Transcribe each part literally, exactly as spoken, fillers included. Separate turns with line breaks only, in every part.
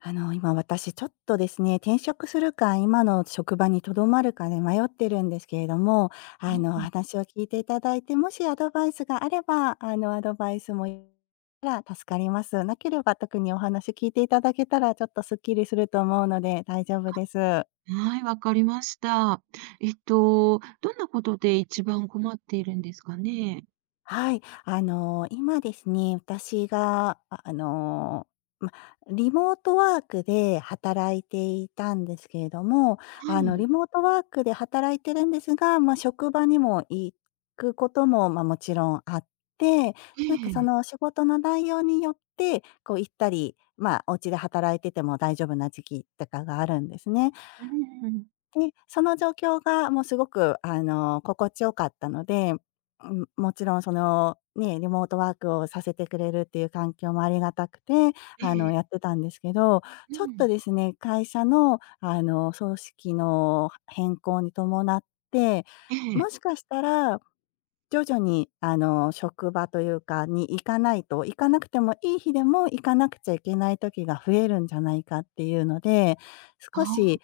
あの、今私ちょっとですね、転職するか、今の職場にとどまるかで迷ってるんですけれども、あの、お話を聞いていただいて、もしアドバイスがあれば、あの、アドバイスもいたら助かります。なければ特にお話聞いていただけたら、ちょっとスッキリすると思うので大丈夫です。
はい、わかりました。えっと、どんなことで一番困っているんですかね？
はい。あの、今ですね、私が、ああの、ま、リモートワークで働いていたんですけれども、
は
あの、
い、
リモートワークで働いてるんですが、ま、職場にも行くことも、ま、もちろんあって、
え
なんかそ
え。
の仕事の内容によって、こう行ったり、まあ、お家で働いてても大丈夫な時期とかがあるんですね。
うん
で、その状況がもうすごく、あの、心地よかったので、うん、もちろんその、ね、リモートワークをさせてくれるっていう環境もありがたくて、
え
あの、や
え、
ってたんですけど、
う
ちょっと
ん。
ですね、会社の、あの、組織の変更に伴って、
ええ。
もしかしたら、徐々に、あの、職場というかに行かないと、行かなくてもいい日でも行かなくちゃいけない時が増えるんじゃないかっていうので
あ
少
あ。
し、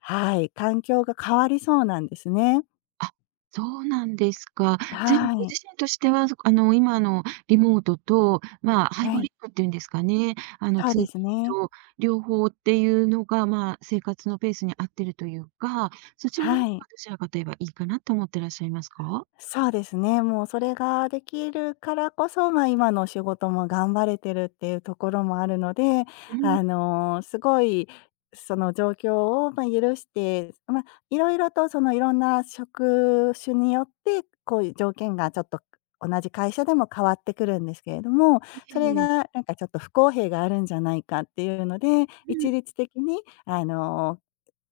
はい、環境が変わりそうなんですね。
あ、そうなんですか。全ご
はい。
自身としては、あの、今のリモートと、まあ、ハイ
は
ブリ
い。
ッドっていうんですかね、あの、
そう
通
で
勤
すね。
と両方っていうのが、まあ、生活のペースに合ってるというか、そちらの方
は
が
い。
どちらかと言えばいいかなと思ってらっしゃいますか？
そうですね。もうそれができるからこそ、ま、あ今の仕事も頑張れてるっていうところもあるので、
うん、
あの、すごいその状況を、ま、許して、まあ、いろいろとそのいろんな職種によって、こういう条件がちょっと同じ会社でも変わってくるんですけれども、それ
ええ。
がなんかちょっと不公平があるんじゃないかっていうので、
う
一
ん。
律的にあの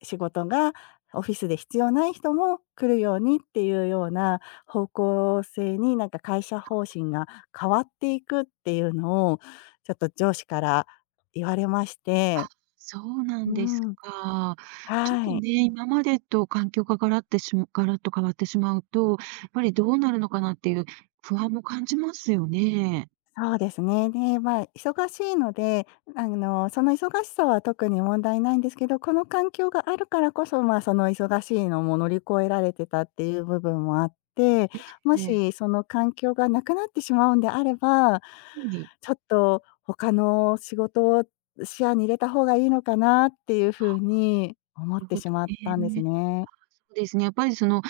仕事がオフィスで必要ない人も来るようにっていうような方向性に、なんか会社方針が変わっていくっていうのを、ちょっと上司から言われまして。
そうな
う
んです
ん。
か。ちょっと
はい。
ね、今までと環境がガラってしまガラッと変わってしまうと、やっぱりどうなるのかなっていう不安も感じますよね。
そうですね。で、まあ、忙しいので、あの、その忙しさは特に問題ないんですけど、この環境があるからこそ、まあ、その忙しいのも乗り越えられてたっていう部分もあって、も
ええ。
しその環境がなくなってしまうんであれば、
はい、
ちょっと他の仕事を視野に入れた方がいいのかなっていうふうに思っ
なる
て
ほ
し
ど
まったんです
ね。
ね。
そうですね、やっぱりその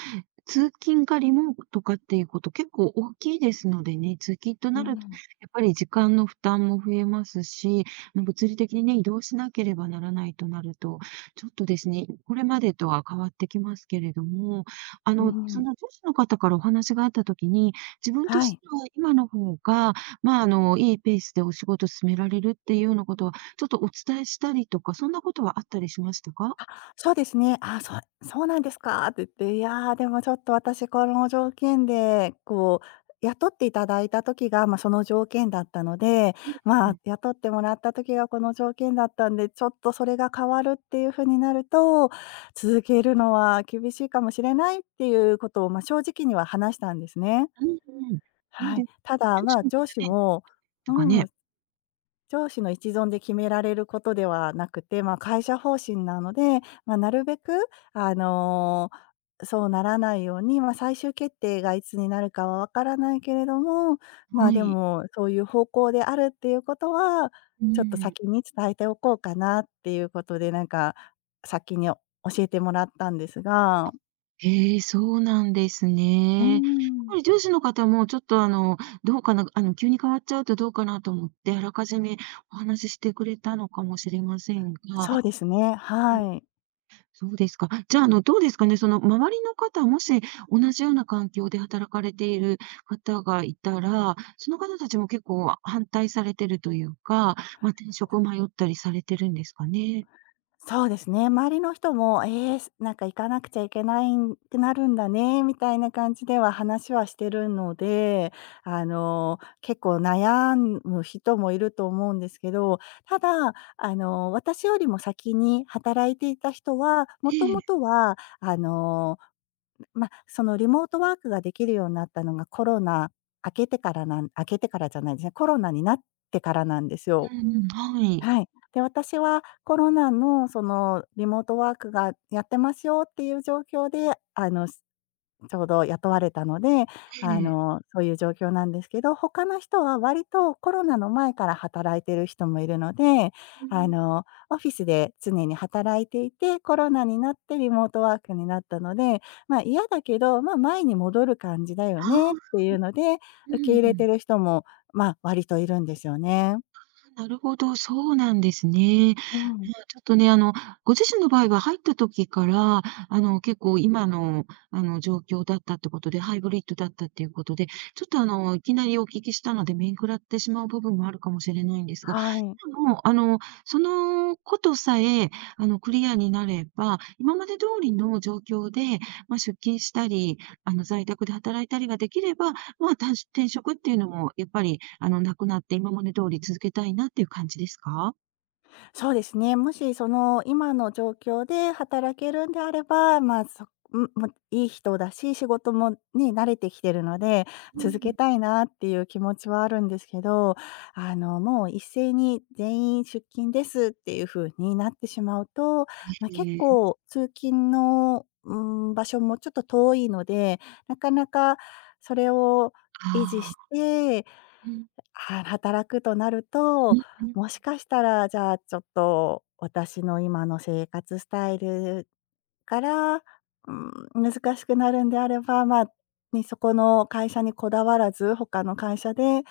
通勤かリモートかっていうこと結構大きいですのでね、通勤と
う
なると、
ん、
やっぱり時間の負担も増えますし、ま物理的にね、移動しなければならないとなると、ちょっとですね、これまでとは変わってきますけれども、あ
う
の、そ
ん、
の上司の方からお話があったときに、自分と
は
して
い。
は今の方が、まあ、あの、いいペースでお仕事進められるっていうようなことは、ちょっとお伝えしたりとか、そんなことはあったりしましたか？
そうですね。あそうそうなんですかって言って、いやー、でもちょっと私この条件で、こう、雇っていただいた時が、まあ、その条件だったので、
うんう
まあ、
ん。
雇ってもらった時がこの条件だったんで、ちょっとそれが変わるっていう風になると、続けるのは厳しいかもしれないっていうことを、まあ、正直には話したんですね。
うんうん。そう
は
で
い。
す。
た
上
だ、ま
司
あ、
の方
上司
ね
も
とか
う
ね、
ん、上司の一存で決められることではなくて、まあ、会社方針なので、まあ、なるべく、あの、そうならないように、まあ、最終決定がいつになるかはわからないけれども、ま
は
あ、で
い。
も、そういう方向であるっていうことは、
う
ちょっと
ん。
先に伝えておこうかなっていうことで、なんか、先に教えてもらったんですが。
へえ、そうなんです
う
ね。やっ
ん。
ぱり上司の方もちょっとあの、どうかな、あの、急に変わっちゃうとどうかなと思って、あらかじめお話ししてくれたのかもしれませんが、
そうですね、
ええ、
はい。
そうですか。じゃあ、あの、どうですかね、その周りの方、もし同じような環境で働かれている方がいたら、その方たちも結構反対されてるというか、ま、転職迷ったりされてるんですかね？
そうですね、周りの人も、ええ、すなんか行かなくちゃいけないんくなるんだね、みたいな感じでは話はしてるので、あのー、結構悩む人もいると思うんですけど、ただ、あのー、私よりも先に働いていた人は、も
え
と
え、う
もとは、あのー、ま、そのリモートワークができるようになったのがコロナ明けてからなん明けてからじゃないですね、コロナになってからなんですよ。
んうん、はい、
はい。で、私はコロナのそのリモートワークがやってますよっていう状況で、あの、すちょうど雇われたので、あ
ええ。
の、そういう状況なんですけど、他の人は割とコロナの前から働いてる人もいるので、
う
あ
ん。
の、オフィスで常に働いていて、コロナになってリモートワークになったので、まあ、嫌だけど、まあ、前に戻る感じだよ
あ
ねっ
あ、
ていうので、
う
受け
んう
入れ
ん。
てる人も、まあ、割といるんですよね。
なるほど、そうなんですね。
うん、
まあ、ちょっとね、あの、ご自身の場合は入った時から、あの、結構今の、あの、状況だったってことで、ハイブリッドだったっていうことで、ちょっと、あの、いきなりお聞きしたので、面食らってしまう部分もあるかもしれないんですが、
はい。
でも、あの、そのことさえ、あの、クリアになれば、今まで通りの状況で、まあ、出勤したり、あの、在宅で働いたりができれば、まあ、た転職っていうのもやっぱりあの、なくなって今まで通り続けたいなっていう感じですか？
そうですね。もしその今の状況で働けるんであれば、まあ、そん、もういい人だし、仕事もね、慣れてきてるので、
う
続け
ん。
たいなっていう気持ちはあるんですけど、あの、もう一斉に全員出勤ですっていう風になってしまうと、
へ
ま、結
え、
構通勤の、うーん、場所もちょっと遠いので、なかなかそれを維持
あ
し
あ。
て
うん。
は働くとなる
う
と、
んうん。
もしかしたら、じゃあ、ちょっと私の今の生活スタイルから、うん、難しくなるんであれば、まあ、ね、そこの会社にこだわらず、他の会社で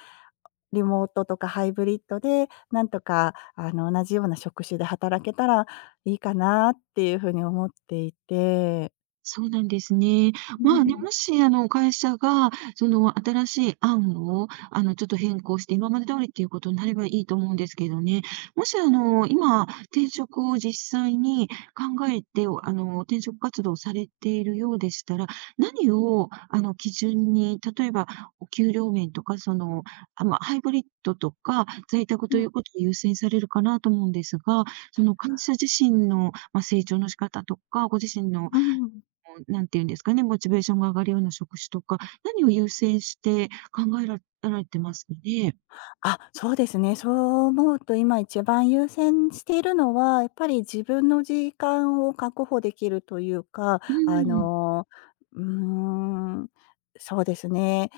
リモートとかハイブリッドで、なんとか、あの、同じような職種で働けたらいいかなっていうふうに思っていて。
そうなんですね。
うん
ま
うん
あね、も
う
しあの会社が、その新しい案をあのちょっと変更して、今まで通りっていうことになればいいと思うんですけどね。もしあの、今、転職を実際に考えて、あの、転職活動をされているようでしたら、何をあの基準に、例えばお給料面とか、その、あ、まあ、ハイブリッドとか、在宅ということを優先されるかなと思うんですが、その会社自身の、まあ、成長の仕方とか、ご自身の
ん。
こう、なんていうんですかね、モチベーションが上がるような職種とか、何を優先して考えらられてますかね？
あ、そうですね。そう思うと今一番優先しているのは、やっぱり自分の時間を確保できるというか、
う
あ
ーん。
の、うーん、そうですね。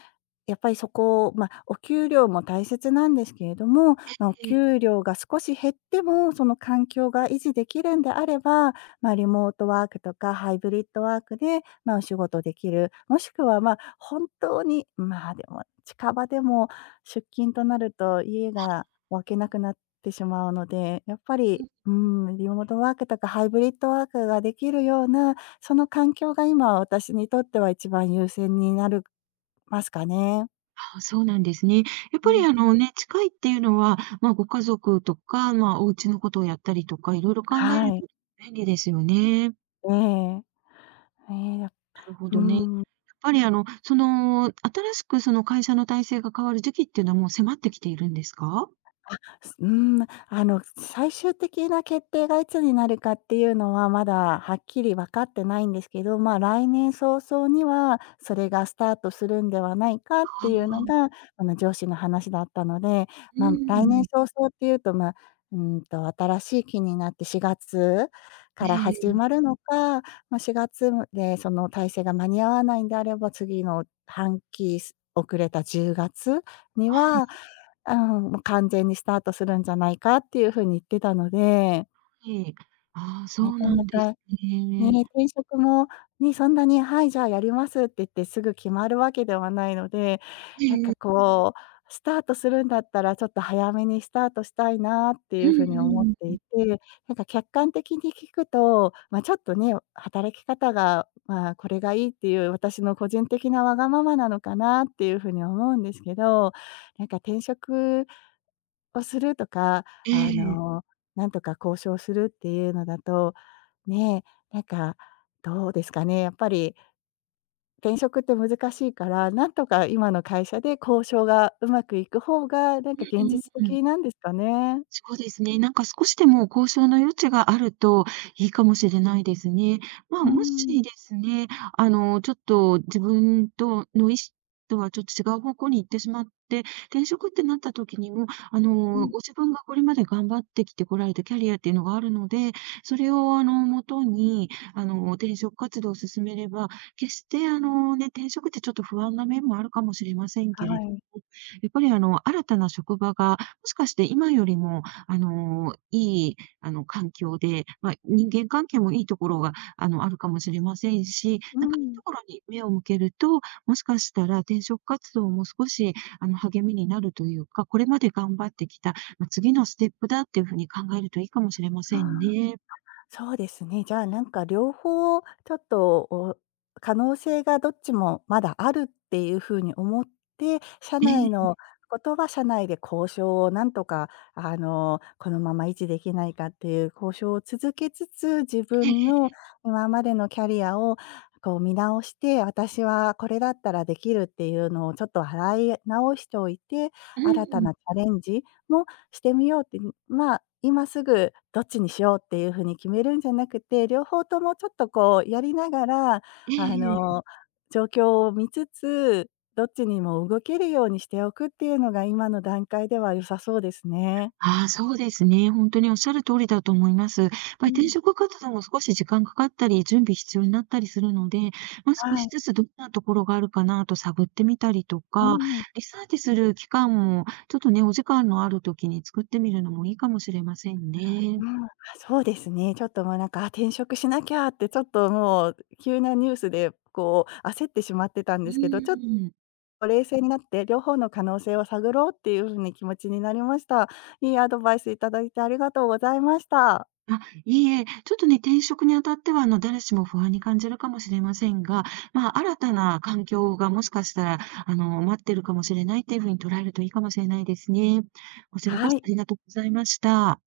やっぱりそこを、まあ、お給料も大切なんですけれども、まあ、お
ええ。
給料が少し減っても、その環境が維持できるんであれば、まあ、リモートワークとかハイブリッドワークで、まあ、お仕事できる、もしくは、まあ、本当に、まあ、でも近場でも出勤となると家が分けな
あ
くなってしまうので、やっぱ
う
り、
ん。
うん、リモートワークとかハイブリッドワークができるような、その環境が今私にとっては一番優先になるますかね。
ああ、そうなんですね。やっ
う
ぱり
ん、
あのね、近いっていうのは、ま、ご家族とか、ま、お家のことをやったりとか、色々考える
は
と
い。
便利ですよね。
ええ、ええ、だ
なるほ
う
どね。やっ
ーん。
ぱりあの、その、新しくその会社の体制が変わる時期っていうのはもう迫ってきているんですか？
うーん、あの、最終的な決定がいつになるかっていうのは、まだはっきり分かってないんですけど、まあ、来年早々には、それがスタートするんではないかっ
あ
ていうの
あ、
が、あの、上司の話だったので、
うー
まあ、来年
ん。
早々っていうと、まあ、うーんと、新しい期になってしがつから
え
始
え。
まるのか、まあ、しがつでその体制が間に合わないんであれば、次の半期す遅れたじゅうがつに
あ
は
あ。
うん、もう完全にスタートするんじゃないかっていう風に言ってたので、
ええ。ああ、そ
な
う
か
な
な
んです
か
ね。
ね、転職もね、そんなに「はい、じゃあやります」って言ってすぐ決まるわけではないので、
え
なん
えええ。
かこう、スタートするんだったらちょっと早めにスタートしたいなって
う
い
ん
う風に
う
思っ
ん
て
うん。
いて、なんか客観的に聞くと、ま、ちょっとね、働き方が、まあ、これがいいっていう私の個人的なわがままなのかなっていう風に思うんですけど、なんか転職をするとか、
え
あ
え。
の、なんとか交渉するっていうのだと、ね、なんか、どうですかね、やっぱり転職って難しいから、なんとか今の会社で交渉がうまくいく方が、なん
う
か現
ん
実
うん。
的なんですかね？
そうですね。なんか少しでも交渉の余地があるといいかもしれないですね。まあ、
う
もし
ん、
ですね、あの、ちょっと自分との意思とはちょっと違う方向に行ってしまって、転職ってなった時にも、あ
う
の、
ん、
ご自分がこれまで頑張ってきてこられたキャリアっていうのがあるので、それをあの、もとに、あの、転職活動を進めれば、決してあのね、転職ってちょっと不安な面もあるかもしれません
は
けれ
い。
ども、やっぱりあの、新たな職場がもしかして今よりも、あの、いい、あの、環境で、まあ、人間関係もいいところが、あの、あるかもしれませんし、
う
なんかいい
ん、
ところに目を向けると、もしかしたら転職活動も少し、あの、励みになるというか、これまで頑張ってきた、まあ、次のステップだっていうふうに考えるといいかもしれま
あ
せん
あ。
ね。
そうですね。じゃあ、なんか両方ちょっと、お可能性がどっちもまだあるっていう風に思って、社
え
内
え、
のことは社内で交渉をなんとか、あの、このまま維持できないかっていう交渉を続けつつ、自
え
分
え、
の今までのキャリアをこう見直して、私はこれだったらできるっていうのをちょっと洗い直しておいて、
う
新た
ん、
なチャレンジもしてみようって、まあ、今すぐどっちにしようっていうふうに決めるんじゃなくて、両方ともちょっとこうやりながら、
ええ
あ
ええうんええ
の、状況を見つつ、どっちにも動けるようにしておくっていうのが今の段階では良さそうですね。
ああ、そうですね。本当におっしゃる通りだと思います。やっぱり
う
転
ん。
職活動も少し時間かかったり、準備必要になったりするので、まあ、少
は
し
い。
ずつどんなところがあるかなと探ってみたりと
う
か、
ん。
リサーチする期間もちょっとね、お時間のある時に作ってみるのもいいかもしれませんね。
うん、あ、そうですね。ちょっともうなんか、あ、転職しなきゃってちょっともう急なニュースでこう焦ってしまってたん
う
ですけど、ちょっ
ん。
冷静になって、両方の可能性を探ろうっていう風に気持ちになりました。いいアドバイスいただいてありがとうございました。
あ、いいえ、ちょっとね、転職にあたっては、あの、誰しも不安に感じるかもしれませんが、まあ、新たな環境がもしかしたら、あの、待ってるかもしれないっていうふうに捉えるといいかもしれないですね。こちらこ
は
そあ
い。
りがとうございました。